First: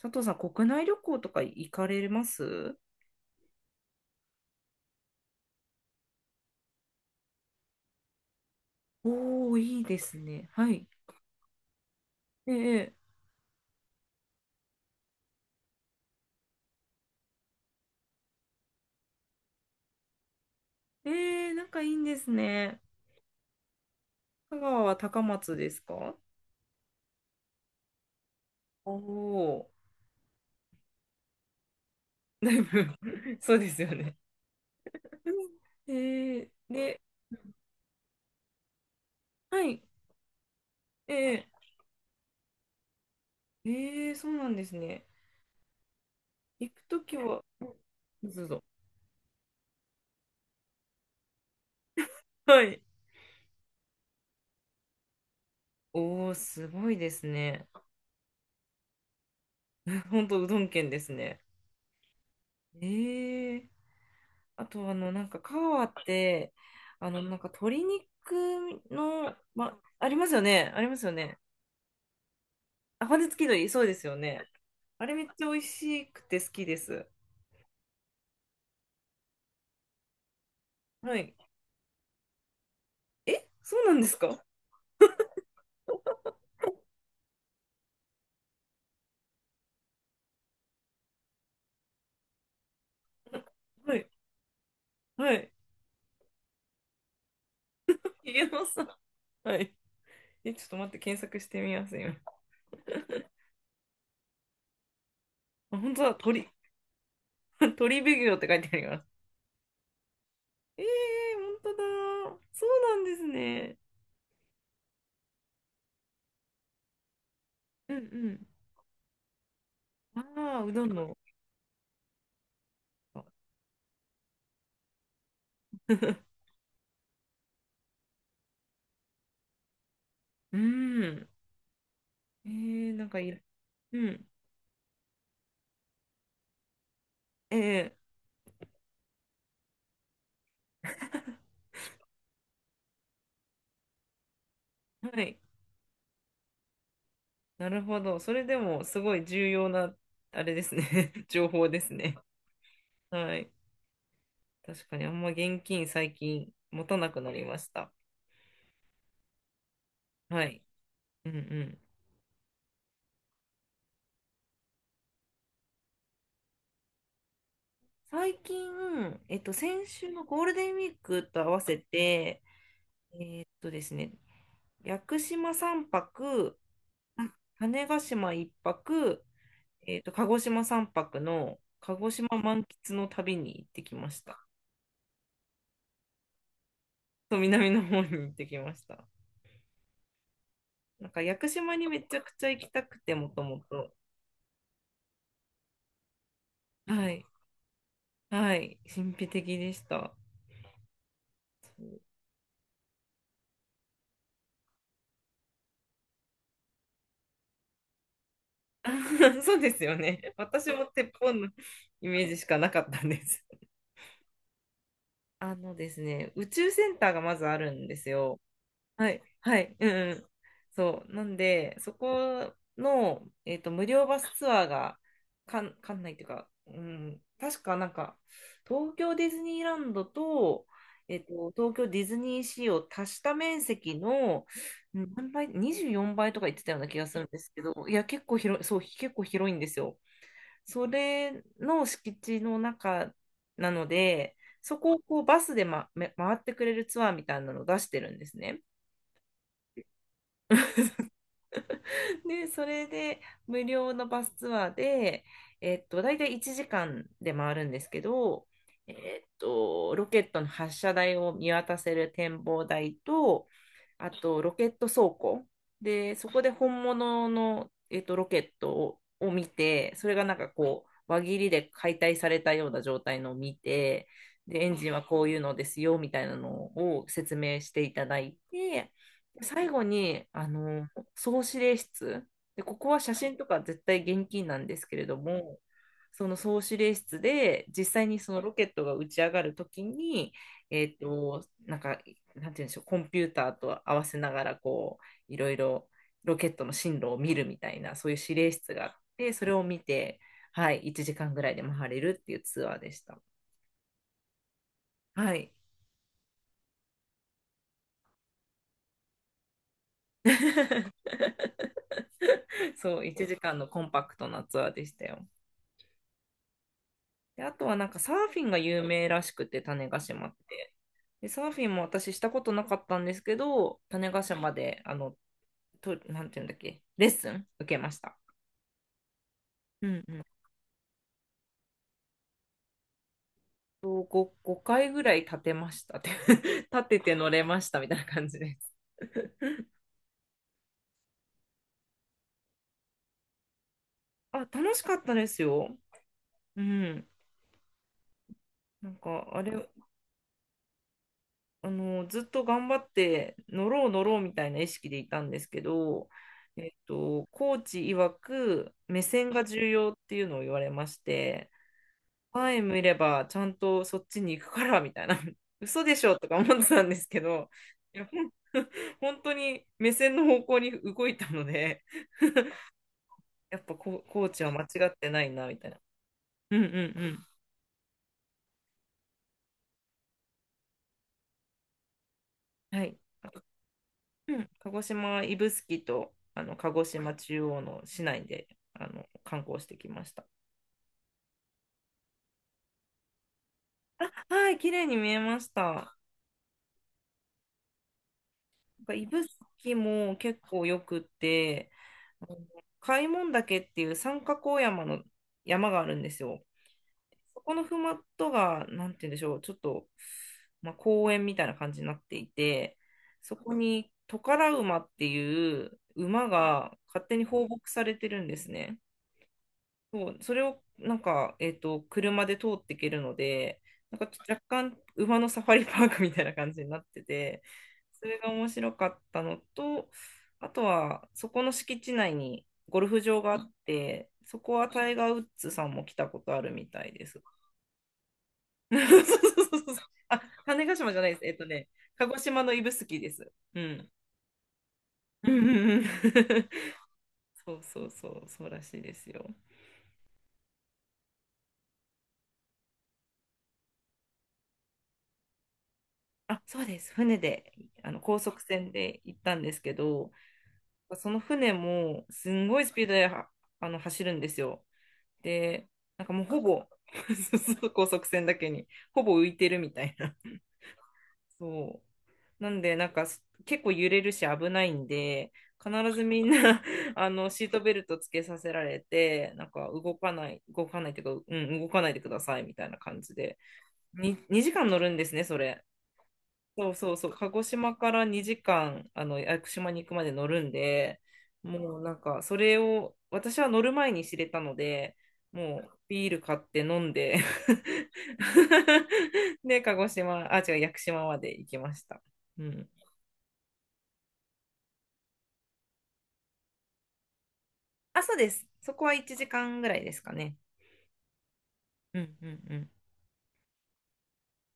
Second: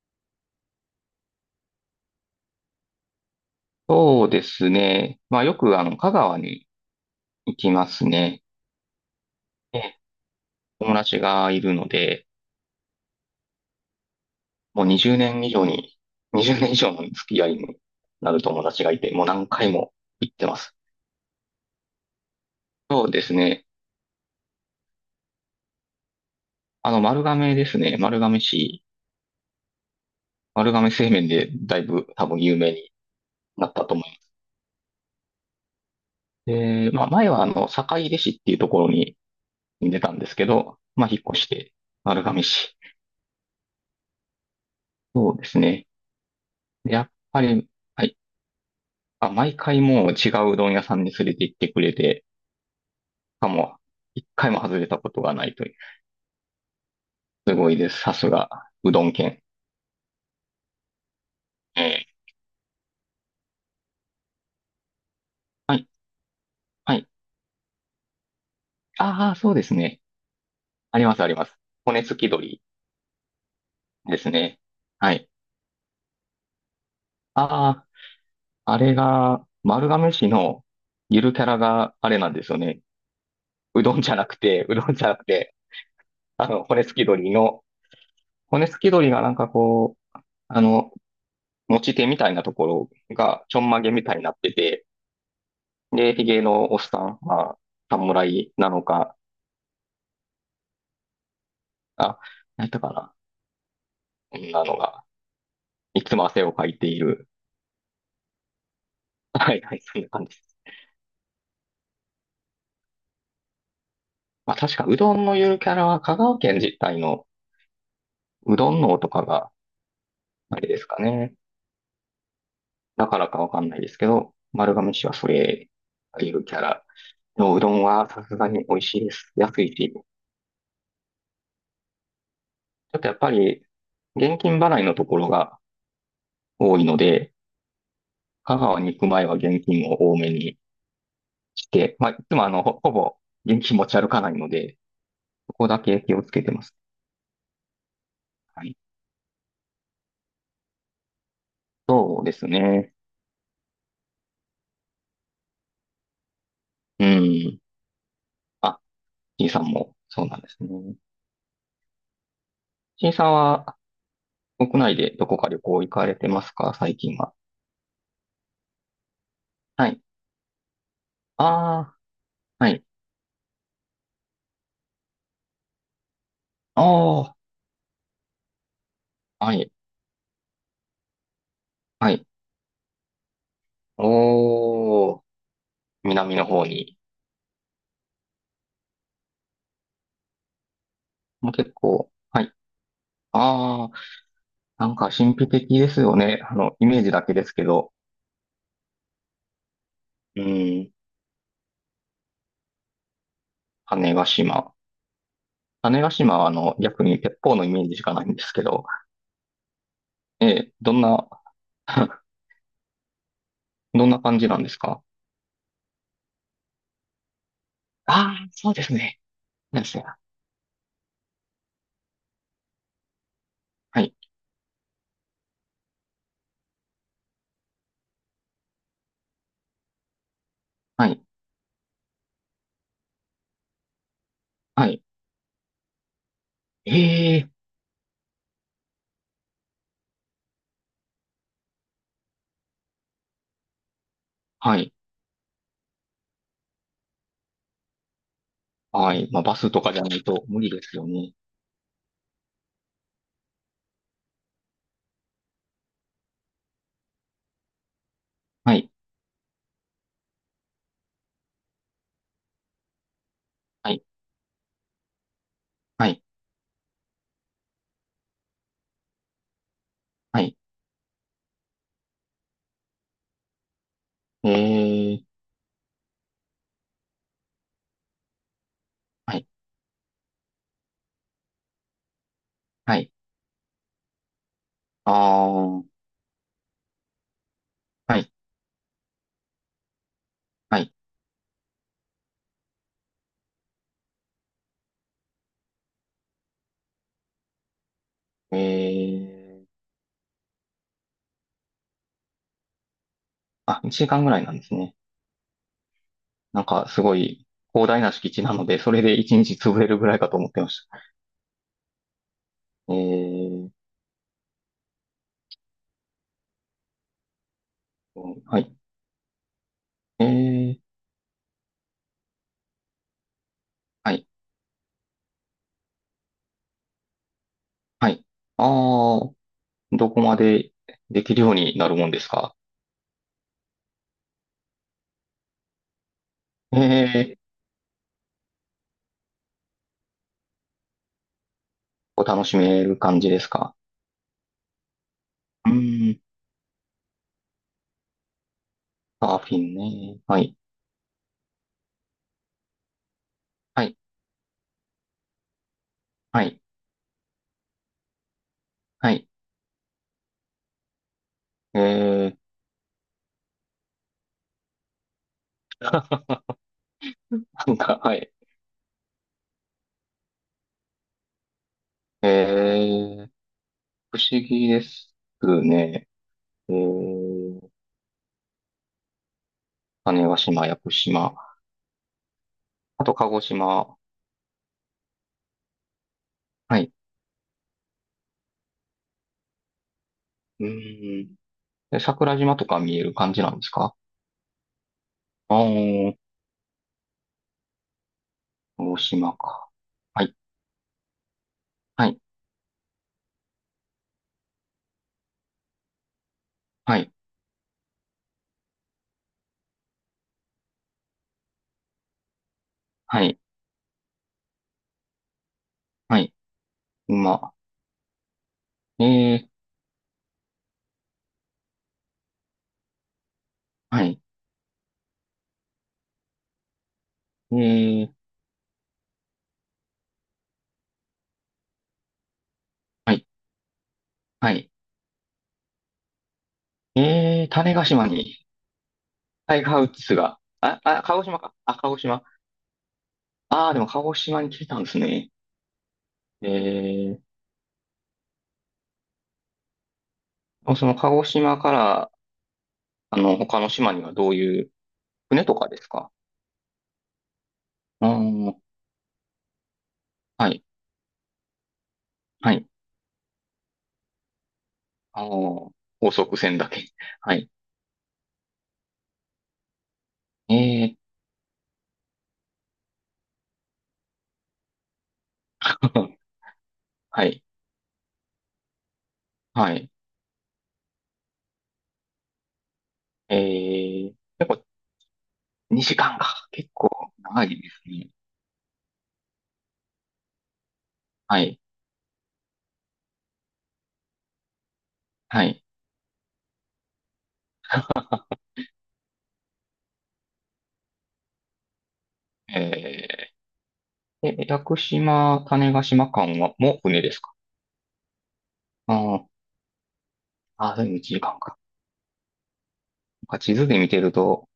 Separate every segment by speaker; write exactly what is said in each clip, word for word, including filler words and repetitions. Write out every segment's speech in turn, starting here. Speaker 1: 佐藤さん、国内旅行とか行かれます
Speaker 2: そうですね。まあよくあの、香川に行きますね。
Speaker 1: おー、
Speaker 2: え
Speaker 1: いい
Speaker 2: え、
Speaker 1: ですね。はい。
Speaker 2: 友達がいるので、
Speaker 1: ええ、
Speaker 2: もうにじゅうねん以上に、にじゅうねん以上の付き合いになる友達がいて、もう何回も行ってます。
Speaker 1: ええ、なんかいいんですね。
Speaker 2: そうですね。
Speaker 1: 香川は高松ですか？
Speaker 2: あの、丸亀ですね。丸亀市、
Speaker 1: おお、
Speaker 2: 丸亀製麺でだいぶ多分
Speaker 1: ー、だ
Speaker 2: 有
Speaker 1: い
Speaker 2: 名
Speaker 1: ぶ
Speaker 2: に
Speaker 1: そう
Speaker 2: な
Speaker 1: で
Speaker 2: っ
Speaker 1: す
Speaker 2: たと
Speaker 1: よ
Speaker 2: 思いま
Speaker 1: ね。
Speaker 2: す。
Speaker 1: えー
Speaker 2: で、
Speaker 1: で、
Speaker 2: まあ前はあの、坂出市っていうところに
Speaker 1: はい。
Speaker 2: 住んでたんですけど、まあ
Speaker 1: え
Speaker 2: 引っ越
Speaker 1: え、
Speaker 2: して、丸亀市。
Speaker 1: ええ、そうなんですね。
Speaker 2: そうですね。
Speaker 1: 行く
Speaker 2: で
Speaker 1: と
Speaker 2: やっ
Speaker 1: きは、
Speaker 2: ぱ
Speaker 1: うん、
Speaker 2: り、はい。
Speaker 1: どうぞ。
Speaker 2: あ、毎回もう違ううどん屋さんに連れて行ってくれて、
Speaker 1: はい。
Speaker 2: しかも、一回も外れたことがないという。
Speaker 1: おお、すごいです
Speaker 2: す
Speaker 1: ね。
Speaker 2: ごいです。さすが、うどん県。
Speaker 1: 本当うどん県ですね。
Speaker 2: ええ。
Speaker 1: ええ、あと、あの、なんか、カ
Speaker 2: は
Speaker 1: ワ
Speaker 2: い、
Speaker 1: って、
Speaker 2: はい。
Speaker 1: あの、なんか、鶏肉
Speaker 2: ああ、
Speaker 1: の、
Speaker 2: そうです
Speaker 1: ま、
Speaker 2: ね。
Speaker 1: ありますよね。ありま
Speaker 2: あり
Speaker 1: すよ
Speaker 2: ます、あり
Speaker 1: ね。
Speaker 2: ます。骨付き鶏
Speaker 1: あ、骨付き鳥そうですよ
Speaker 2: です
Speaker 1: ね。
Speaker 2: ね。
Speaker 1: あ
Speaker 2: は
Speaker 1: れめっ
Speaker 2: い。
Speaker 1: ちゃ美味しくて好きです。
Speaker 2: ああ、あれが、丸亀市の
Speaker 1: は
Speaker 2: ゆる
Speaker 1: い。
Speaker 2: キャラがあれなんですよね。
Speaker 1: え、そ
Speaker 2: う
Speaker 1: うな
Speaker 2: ど
Speaker 1: ん
Speaker 2: ん
Speaker 1: で
Speaker 2: じゃ
Speaker 1: す
Speaker 2: なく
Speaker 1: か？
Speaker 2: て、うどんじゃなくて、あの、骨付き鶏の、骨付き鶏がなんかこう、あの、持ち手みたいなところがちょんまげ
Speaker 1: は
Speaker 2: み
Speaker 1: い。
Speaker 2: たいになってて、
Speaker 1: はい。
Speaker 2: で、ヒゲのおっさん、まあ、
Speaker 1: ひげ
Speaker 2: 侍
Speaker 1: の
Speaker 2: な
Speaker 1: さ
Speaker 2: の
Speaker 1: ん。
Speaker 2: か、
Speaker 1: はい。え、ちょっと待って、検索してみます、今。
Speaker 2: あ、何やったかな。こんなのが、
Speaker 1: あ、本当
Speaker 2: い
Speaker 1: だ、
Speaker 2: つも汗
Speaker 1: 鳥、
Speaker 2: をかいている。
Speaker 1: 鳥ビュって書いてあります。
Speaker 2: はいはい、そんな感じです。
Speaker 1: えー、本当だ。そうなんですね。
Speaker 2: まあ確か、うどんのゆるキャラは香川県自体の
Speaker 1: うん
Speaker 2: うどんのとかが、
Speaker 1: うん。
Speaker 2: あ
Speaker 1: ああ、
Speaker 2: れ
Speaker 1: う
Speaker 2: で
Speaker 1: ど
Speaker 2: す
Speaker 1: ん
Speaker 2: か
Speaker 1: の。
Speaker 2: ね。だからかわかんないですけど、丸亀市はそれ、ゆ るキャラのうどんはさすがに美味しいです。安いし。ち
Speaker 1: うん。えー、
Speaker 2: ょっ
Speaker 1: な
Speaker 2: と
Speaker 1: ん
Speaker 2: やっ
Speaker 1: かい
Speaker 2: ぱ
Speaker 1: い。
Speaker 2: り、
Speaker 1: うん。
Speaker 2: 現金払いのところが多いので、
Speaker 1: ええ
Speaker 2: 香川に行く前は現金を多めに来 て、まあ、いつもあの、ほ、ほぼ現金持ち歩かないので、
Speaker 1: はい。
Speaker 2: そこだけ気をつけてます。
Speaker 1: なるほど。それで
Speaker 2: はい。
Speaker 1: もすごい重要な、あれですね 情報ですね。
Speaker 2: そうですね。
Speaker 1: はい。確かにあんま現金最近持た
Speaker 2: う
Speaker 1: なくなりま
Speaker 2: ん。
Speaker 1: した。
Speaker 2: あ、C さんもそうなん
Speaker 1: は
Speaker 2: です
Speaker 1: い。
Speaker 2: ね。
Speaker 1: うんうん。
Speaker 2: C さんは国内でどこか旅行行かれてますか最近は。
Speaker 1: 最近、えっと、先
Speaker 2: はい。
Speaker 1: 週のゴールデンウィークと
Speaker 2: あ
Speaker 1: 合わせ
Speaker 2: あ、
Speaker 1: て、
Speaker 2: はい。
Speaker 1: えっとですね、屋久島さんぱく、あ、
Speaker 2: ああ、
Speaker 1: 種子島いっぱく、
Speaker 2: はい。
Speaker 1: えっと、鹿児島さんぱくの鹿児
Speaker 2: はい。
Speaker 1: 島満喫の旅に行ってきました。
Speaker 2: おー、南の方に。
Speaker 1: と南の方に行ってきました。なんか屋久
Speaker 2: もう結
Speaker 1: 島にめ
Speaker 2: 構、
Speaker 1: ちゃく
Speaker 2: は
Speaker 1: ちゃ
Speaker 2: い。
Speaker 1: 行きたくて、もとも
Speaker 2: ああ、
Speaker 1: と。
Speaker 2: なんか神秘的ですよね。あの、イメー
Speaker 1: は
Speaker 2: ジだ
Speaker 1: い。
Speaker 2: けですけど。
Speaker 1: はい。神秘的でした。
Speaker 2: うん。種子島。種子島はあの、逆に鉄砲のイメージしかないんですけど、
Speaker 1: そうですよね。
Speaker 2: え
Speaker 1: 私
Speaker 2: え、
Speaker 1: も
Speaker 2: どん
Speaker 1: 鉄
Speaker 2: な、
Speaker 1: 砲のイ メージしかなかったんです。
Speaker 2: どんな感じなんですか？
Speaker 1: あのですね、宇宙センターがまずあるんです
Speaker 2: あ
Speaker 1: よ。
Speaker 2: あー、そうです
Speaker 1: は
Speaker 2: ね。
Speaker 1: い、はい、
Speaker 2: なん
Speaker 1: う
Speaker 2: で
Speaker 1: ん
Speaker 2: すね。
Speaker 1: うん。そう、なんで、そこの、えっと、無
Speaker 2: は
Speaker 1: 料
Speaker 2: い、
Speaker 1: バスツアーが、かん、かんないというか、うん、確かなんか、東京ディズニーランドと、
Speaker 2: は
Speaker 1: え
Speaker 2: い、
Speaker 1: っと、東京ディズニーシーを足した面積の、
Speaker 2: は
Speaker 1: う
Speaker 2: い。
Speaker 1: ん、何倍、にじゅうよんばいとか言ってたような気がするん
Speaker 2: え
Speaker 1: で
Speaker 2: え、
Speaker 1: すけど、いや、結構広い、そう、結構広いんですよ。それの敷地の中なので、
Speaker 2: は
Speaker 1: そ
Speaker 2: い、
Speaker 1: こをこうバスで、ま、め回ってくれるツアーみたいなのを出してるんですね。
Speaker 2: はい。まあ、バスとかじゃないと無理ですよね。
Speaker 1: で、それで無料のバスツアーで、えっと、大体いちじかんで回るんですけど、
Speaker 2: はい、
Speaker 1: えっと、ロケットの発射台を見渡せる展望台と、
Speaker 2: はい、
Speaker 1: あとロケット倉庫。
Speaker 2: は
Speaker 1: で、
Speaker 2: い、
Speaker 1: そこで本物の、えっと、ロケットを、を見て、それがなん
Speaker 2: は
Speaker 1: か
Speaker 2: い。
Speaker 1: こう、輪切りで解体されたような状態のを見て、
Speaker 2: え
Speaker 1: で、エンジンはこ
Speaker 2: え、
Speaker 1: ういうのですよ、みたいなのを説明していただいて、
Speaker 2: はい、
Speaker 1: 最後に、あの、総司令室で、ここ
Speaker 2: は
Speaker 1: は
Speaker 2: い。
Speaker 1: 写真とか絶対厳禁なんですけれ
Speaker 2: あ
Speaker 1: ど
Speaker 2: あ、
Speaker 1: も、
Speaker 2: は
Speaker 1: その総司令室で実際に
Speaker 2: い、
Speaker 1: そのロケットが打ち上がるときに、
Speaker 2: は
Speaker 1: え
Speaker 2: い。
Speaker 1: っと、なんか、なんて言うんでしょう、コンピューターと合わせながらこういろいろロケットの進路を見るみたいな、そういう指令
Speaker 2: え
Speaker 1: 室があってそれを
Speaker 2: え、
Speaker 1: 見て、はい、いちじかんぐらいで回れるっていうツアーでした。
Speaker 2: あ、いちじかんぐらいなんですね。
Speaker 1: はい。
Speaker 2: なんか、すごい広大な敷地なので、それで一日潰れるぐらいかと思ってました。え
Speaker 1: そう、いちじかんの
Speaker 2: え、
Speaker 1: コンパクトなツアーでしたよ。で、あとはなんかサーフィンが
Speaker 2: はい。
Speaker 1: 有名らしくて、種子
Speaker 2: え
Speaker 1: 島って。
Speaker 2: え。
Speaker 1: で、サーフィンも私したことなかったんですけど、種
Speaker 2: は
Speaker 1: 子
Speaker 2: い。
Speaker 1: 島で、あの、と、なんていうんだっけ、レッスン受けまし
Speaker 2: は
Speaker 1: た。
Speaker 2: い。ああ、
Speaker 1: うん
Speaker 2: ど
Speaker 1: う
Speaker 2: こ
Speaker 1: ん。
Speaker 2: までできるようになるもんですか？
Speaker 1: と5、ごかいぐらい立てましたって
Speaker 2: え
Speaker 1: 立てて乗
Speaker 2: え、
Speaker 1: れましたみたいな感じです。
Speaker 2: お楽しめる感じですか？
Speaker 1: あ、楽しかったです
Speaker 2: う
Speaker 1: よ。
Speaker 2: ーん、
Speaker 1: うん。なんか、
Speaker 2: サー
Speaker 1: あれ、
Speaker 2: フィンね。はい。
Speaker 1: あの、ずっと頑張って乗
Speaker 2: は
Speaker 1: ろう
Speaker 2: い。
Speaker 1: 乗ろうみたいな意識でいたんですけど、
Speaker 2: はい。
Speaker 1: えっと、コーチ曰く目
Speaker 2: はい。
Speaker 1: 線が重要っていうのを言われまして、
Speaker 2: ええ、
Speaker 1: 前見ればちゃんとそっちに行くからみたいな、嘘でしょとか 思ってたんですけど、
Speaker 2: なん
Speaker 1: い
Speaker 2: か、
Speaker 1: や、
Speaker 2: は
Speaker 1: ほん
Speaker 2: い。
Speaker 1: 本当に目線の方向に動いたので、
Speaker 2: ええ、
Speaker 1: やっぱ、コ、
Speaker 2: 不
Speaker 1: コー
Speaker 2: 思
Speaker 1: チは間違
Speaker 2: 議で
Speaker 1: っ
Speaker 2: す
Speaker 1: てないなみたいな。
Speaker 2: ね。
Speaker 1: うんうん
Speaker 2: え
Speaker 1: うん。
Speaker 2: え、種子島、屋久島。
Speaker 1: はい。
Speaker 2: あと、鹿児島。
Speaker 1: うん、鹿児島指宿とあの鹿
Speaker 2: は
Speaker 1: 児
Speaker 2: い。
Speaker 1: 島中央の市内であの観光してきました。
Speaker 2: うーん。で桜島とか見える感じなんですか？
Speaker 1: あ、はい、綺麗に見えまし
Speaker 2: ああ
Speaker 1: た。な
Speaker 2: ー、
Speaker 1: ん
Speaker 2: 鹿
Speaker 1: か
Speaker 2: 児
Speaker 1: 指
Speaker 2: 島か。
Speaker 1: 宿も
Speaker 2: はい。
Speaker 1: 結構よくって、
Speaker 2: はい。
Speaker 1: あの、開聞岳っていう三角大山の山があるんですよ。
Speaker 2: はい。
Speaker 1: そこのふもとが、なんて言うんでしょう、ちょっと、まあ、公園みたいな感じになっていて、
Speaker 2: は
Speaker 1: そ
Speaker 2: い。
Speaker 1: こにトカラ馬っていう
Speaker 2: は
Speaker 1: 馬
Speaker 2: い。
Speaker 1: が勝手に放
Speaker 2: 今、
Speaker 1: 牧されてるんですね。
Speaker 2: えー、
Speaker 1: そう、それをなんか、えっと、車で通っていけるので、なん
Speaker 2: は
Speaker 1: かち
Speaker 2: い。
Speaker 1: ょっと若干馬のサファリパークみたいな感じになってて、そ
Speaker 2: え
Speaker 1: れ
Speaker 2: ー、
Speaker 1: が面白かったのと、あとはそこの敷地内にゴルフ
Speaker 2: は
Speaker 1: 場
Speaker 2: い。
Speaker 1: があって、そ
Speaker 2: は
Speaker 1: こは
Speaker 2: い。
Speaker 1: タイガー・ウッズさんも来たことあるみたいです。
Speaker 2: えー、種子島に
Speaker 1: そうそ
Speaker 2: タ
Speaker 1: う
Speaker 2: イ
Speaker 1: そ
Speaker 2: ガ
Speaker 1: うそう。
Speaker 2: ー・ウッズ
Speaker 1: あ、
Speaker 2: が、
Speaker 1: 種子
Speaker 2: あ、
Speaker 1: 島じゃ
Speaker 2: あ、
Speaker 1: ない
Speaker 2: 鹿
Speaker 1: です。
Speaker 2: 児
Speaker 1: えっ
Speaker 2: 島
Speaker 1: と
Speaker 2: か。
Speaker 1: ね、
Speaker 2: あ、鹿児
Speaker 1: 鹿児
Speaker 2: 島。
Speaker 1: 島の指宿です。う
Speaker 2: ああ、でも
Speaker 1: ん。
Speaker 2: 鹿児島に来てたんです
Speaker 1: う
Speaker 2: ね。
Speaker 1: んうんうん。
Speaker 2: え
Speaker 1: そうそうそう、そうらしいですよ。
Speaker 2: ー、その鹿児島から、あの、他の島にはどういう、船とかですか？
Speaker 1: あ、そうです。船で、あの
Speaker 2: うー
Speaker 1: 高速
Speaker 2: ん、
Speaker 1: 船で行ったんですけど、
Speaker 2: はい。
Speaker 1: その船もすん
Speaker 2: は
Speaker 1: ごい
Speaker 2: い。
Speaker 1: スピードではあの走るんですよ。
Speaker 2: あ
Speaker 1: で、
Speaker 2: の、
Speaker 1: なんか
Speaker 2: 高
Speaker 1: もう
Speaker 2: 速
Speaker 1: ほ
Speaker 2: 船
Speaker 1: ぼ
Speaker 2: だけ。は
Speaker 1: そう
Speaker 2: い。
Speaker 1: そう、高速船だけに、ほぼ浮いてるみたいな。
Speaker 2: えー
Speaker 1: そう。なんで、なんかす結構揺れるし危ないんで、
Speaker 2: っ
Speaker 1: 必ず
Speaker 2: と、
Speaker 1: みんな あ
Speaker 2: は
Speaker 1: の
Speaker 2: い。
Speaker 1: シートベルトつけさせられて、なんか
Speaker 2: はい。
Speaker 1: 動かない、動かないっていうか、うん、動かないでくださいみたいな感じで。
Speaker 2: えー、
Speaker 1: に
Speaker 2: 結
Speaker 1: 2時
Speaker 2: 構
Speaker 1: 間乗るんですね、それ。
Speaker 2: にじかんか。
Speaker 1: そ
Speaker 2: 結
Speaker 1: う
Speaker 2: 構
Speaker 1: そうそう、鹿児
Speaker 2: 長いで
Speaker 1: 島
Speaker 2: す
Speaker 1: から
Speaker 2: ね。
Speaker 1: にじかん、あの、屋久島に行くまで乗るんで、
Speaker 2: はい。
Speaker 1: もうなんか、それを、私は乗る前に知れたので、
Speaker 2: は
Speaker 1: も
Speaker 2: い。
Speaker 1: うビール買って飲んで で、鹿児島、あ、違う、屋久島まで行きました。うん。
Speaker 2: えー。え、屋久島、種子島間は、もう船ですか？
Speaker 1: あ、そうです。そこは
Speaker 2: あ
Speaker 1: 1
Speaker 2: ー。
Speaker 1: 時間ぐらいですかね。
Speaker 2: あー、でも時間かんか。
Speaker 1: うんうんうん。
Speaker 2: なんか地図で見てると、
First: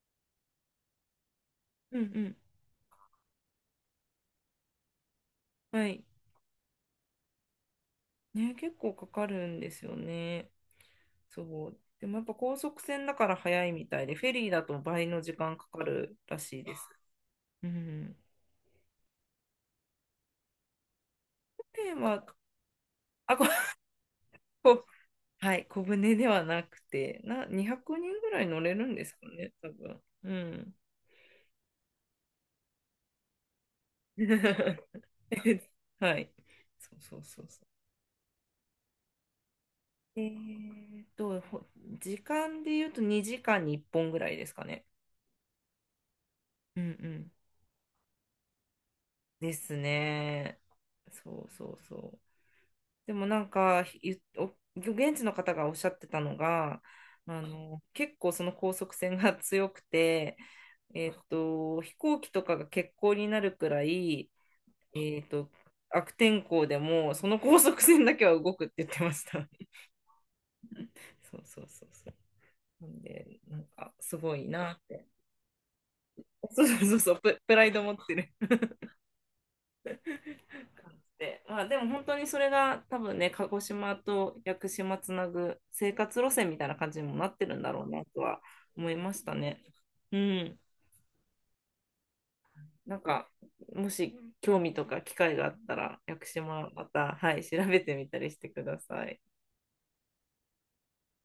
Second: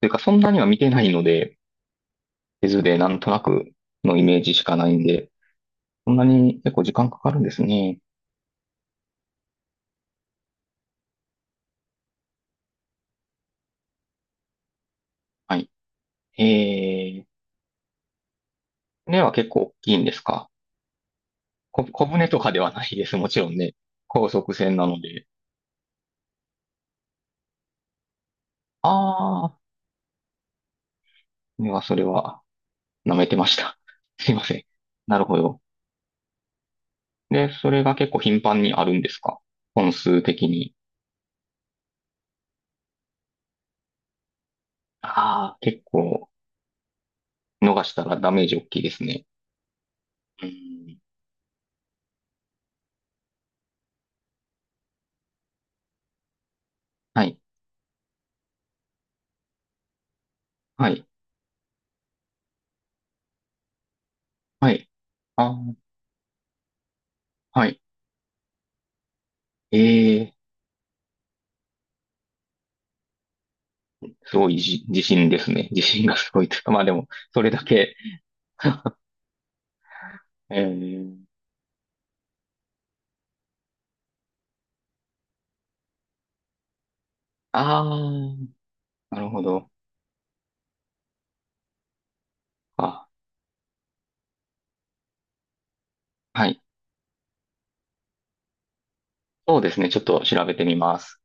Speaker 2: というかそんなには見てないので、
Speaker 1: うんうん。
Speaker 2: 地図でなんとなくのイメージしかないんで、
Speaker 1: はい。
Speaker 2: そんなに結構時間かかるんですね。
Speaker 1: ね、結構かかるんですよね。そう。でもやっぱ高速船だから早いみたいで、フェリーだと倍の時間
Speaker 2: は
Speaker 1: か
Speaker 2: い。
Speaker 1: かるらしいです。
Speaker 2: えー、
Speaker 1: うん。
Speaker 2: 船は結構大きいんですか？こ、
Speaker 1: で、
Speaker 2: 小
Speaker 1: まあ、
Speaker 2: 舟とかではないです。も
Speaker 1: あ、
Speaker 2: ち
Speaker 1: こ、
Speaker 2: ろんね。高速船
Speaker 1: こ、
Speaker 2: なので。
Speaker 1: はい、小舟ではなくて、な、にひゃくにんぐらい乗れるんですか
Speaker 2: あ
Speaker 1: ね、
Speaker 2: あ、
Speaker 1: 多分。うん。
Speaker 2: 船はそれは舐めてました。すいません。なるほど。
Speaker 1: はい。そうそうそう
Speaker 2: で、
Speaker 1: そう。
Speaker 2: それが結構頻繁にあるんですか？本
Speaker 1: え
Speaker 2: 数的に。
Speaker 1: ーっと、ほ時間で言うとにじかんにいっぽんぐらいですかね。
Speaker 2: ああ、結構
Speaker 1: うんうん。
Speaker 2: 逃したらダメージ大きいですね。
Speaker 1: です
Speaker 2: う
Speaker 1: ね。
Speaker 2: ん。
Speaker 1: そうそうそう。でもなんか、ゆお現地の方がおっしゃってたのが、
Speaker 2: はい。
Speaker 1: あの、結構その高速船が強くて、
Speaker 2: はい。
Speaker 1: えっと、飛行機とかが欠航になるくらい、
Speaker 2: はい。
Speaker 1: えっと、
Speaker 2: あー、
Speaker 1: 悪天候でも、その高
Speaker 2: はい。
Speaker 1: 速船だけは動くって言ってました。
Speaker 2: ええ、
Speaker 1: そうそうそうそう。なんで、なんか、すご
Speaker 2: す
Speaker 1: い
Speaker 2: ごい
Speaker 1: なっ
Speaker 2: じ自
Speaker 1: て。
Speaker 2: 信ですね。自信がすごいという
Speaker 1: そう
Speaker 2: か、
Speaker 1: そう
Speaker 2: まあで
Speaker 1: そう
Speaker 2: も、
Speaker 1: そう、
Speaker 2: そ
Speaker 1: プ、
Speaker 2: れ
Speaker 1: プ
Speaker 2: だ
Speaker 1: ライド持っ
Speaker 2: け。
Speaker 1: てる。
Speaker 2: えー。
Speaker 1: で、まあ、でも本当にそれが多分ね、鹿児島と屋久島つなぐ生活路線みたいな感じにもなってるんだ
Speaker 2: あ
Speaker 1: ろうなと
Speaker 2: あ、
Speaker 1: は思いま
Speaker 2: な
Speaker 1: し
Speaker 2: る
Speaker 1: た
Speaker 2: ほ
Speaker 1: ね。
Speaker 2: ど。
Speaker 1: うん。なん
Speaker 2: あ、
Speaker 1: か、もし興味とか機会があったら、屋久
Speaker 2: はい。
Speaker 1: 島また、はい、調べてみたりしてください。
Speaker 2: そうですね。ちょっと調べてみます。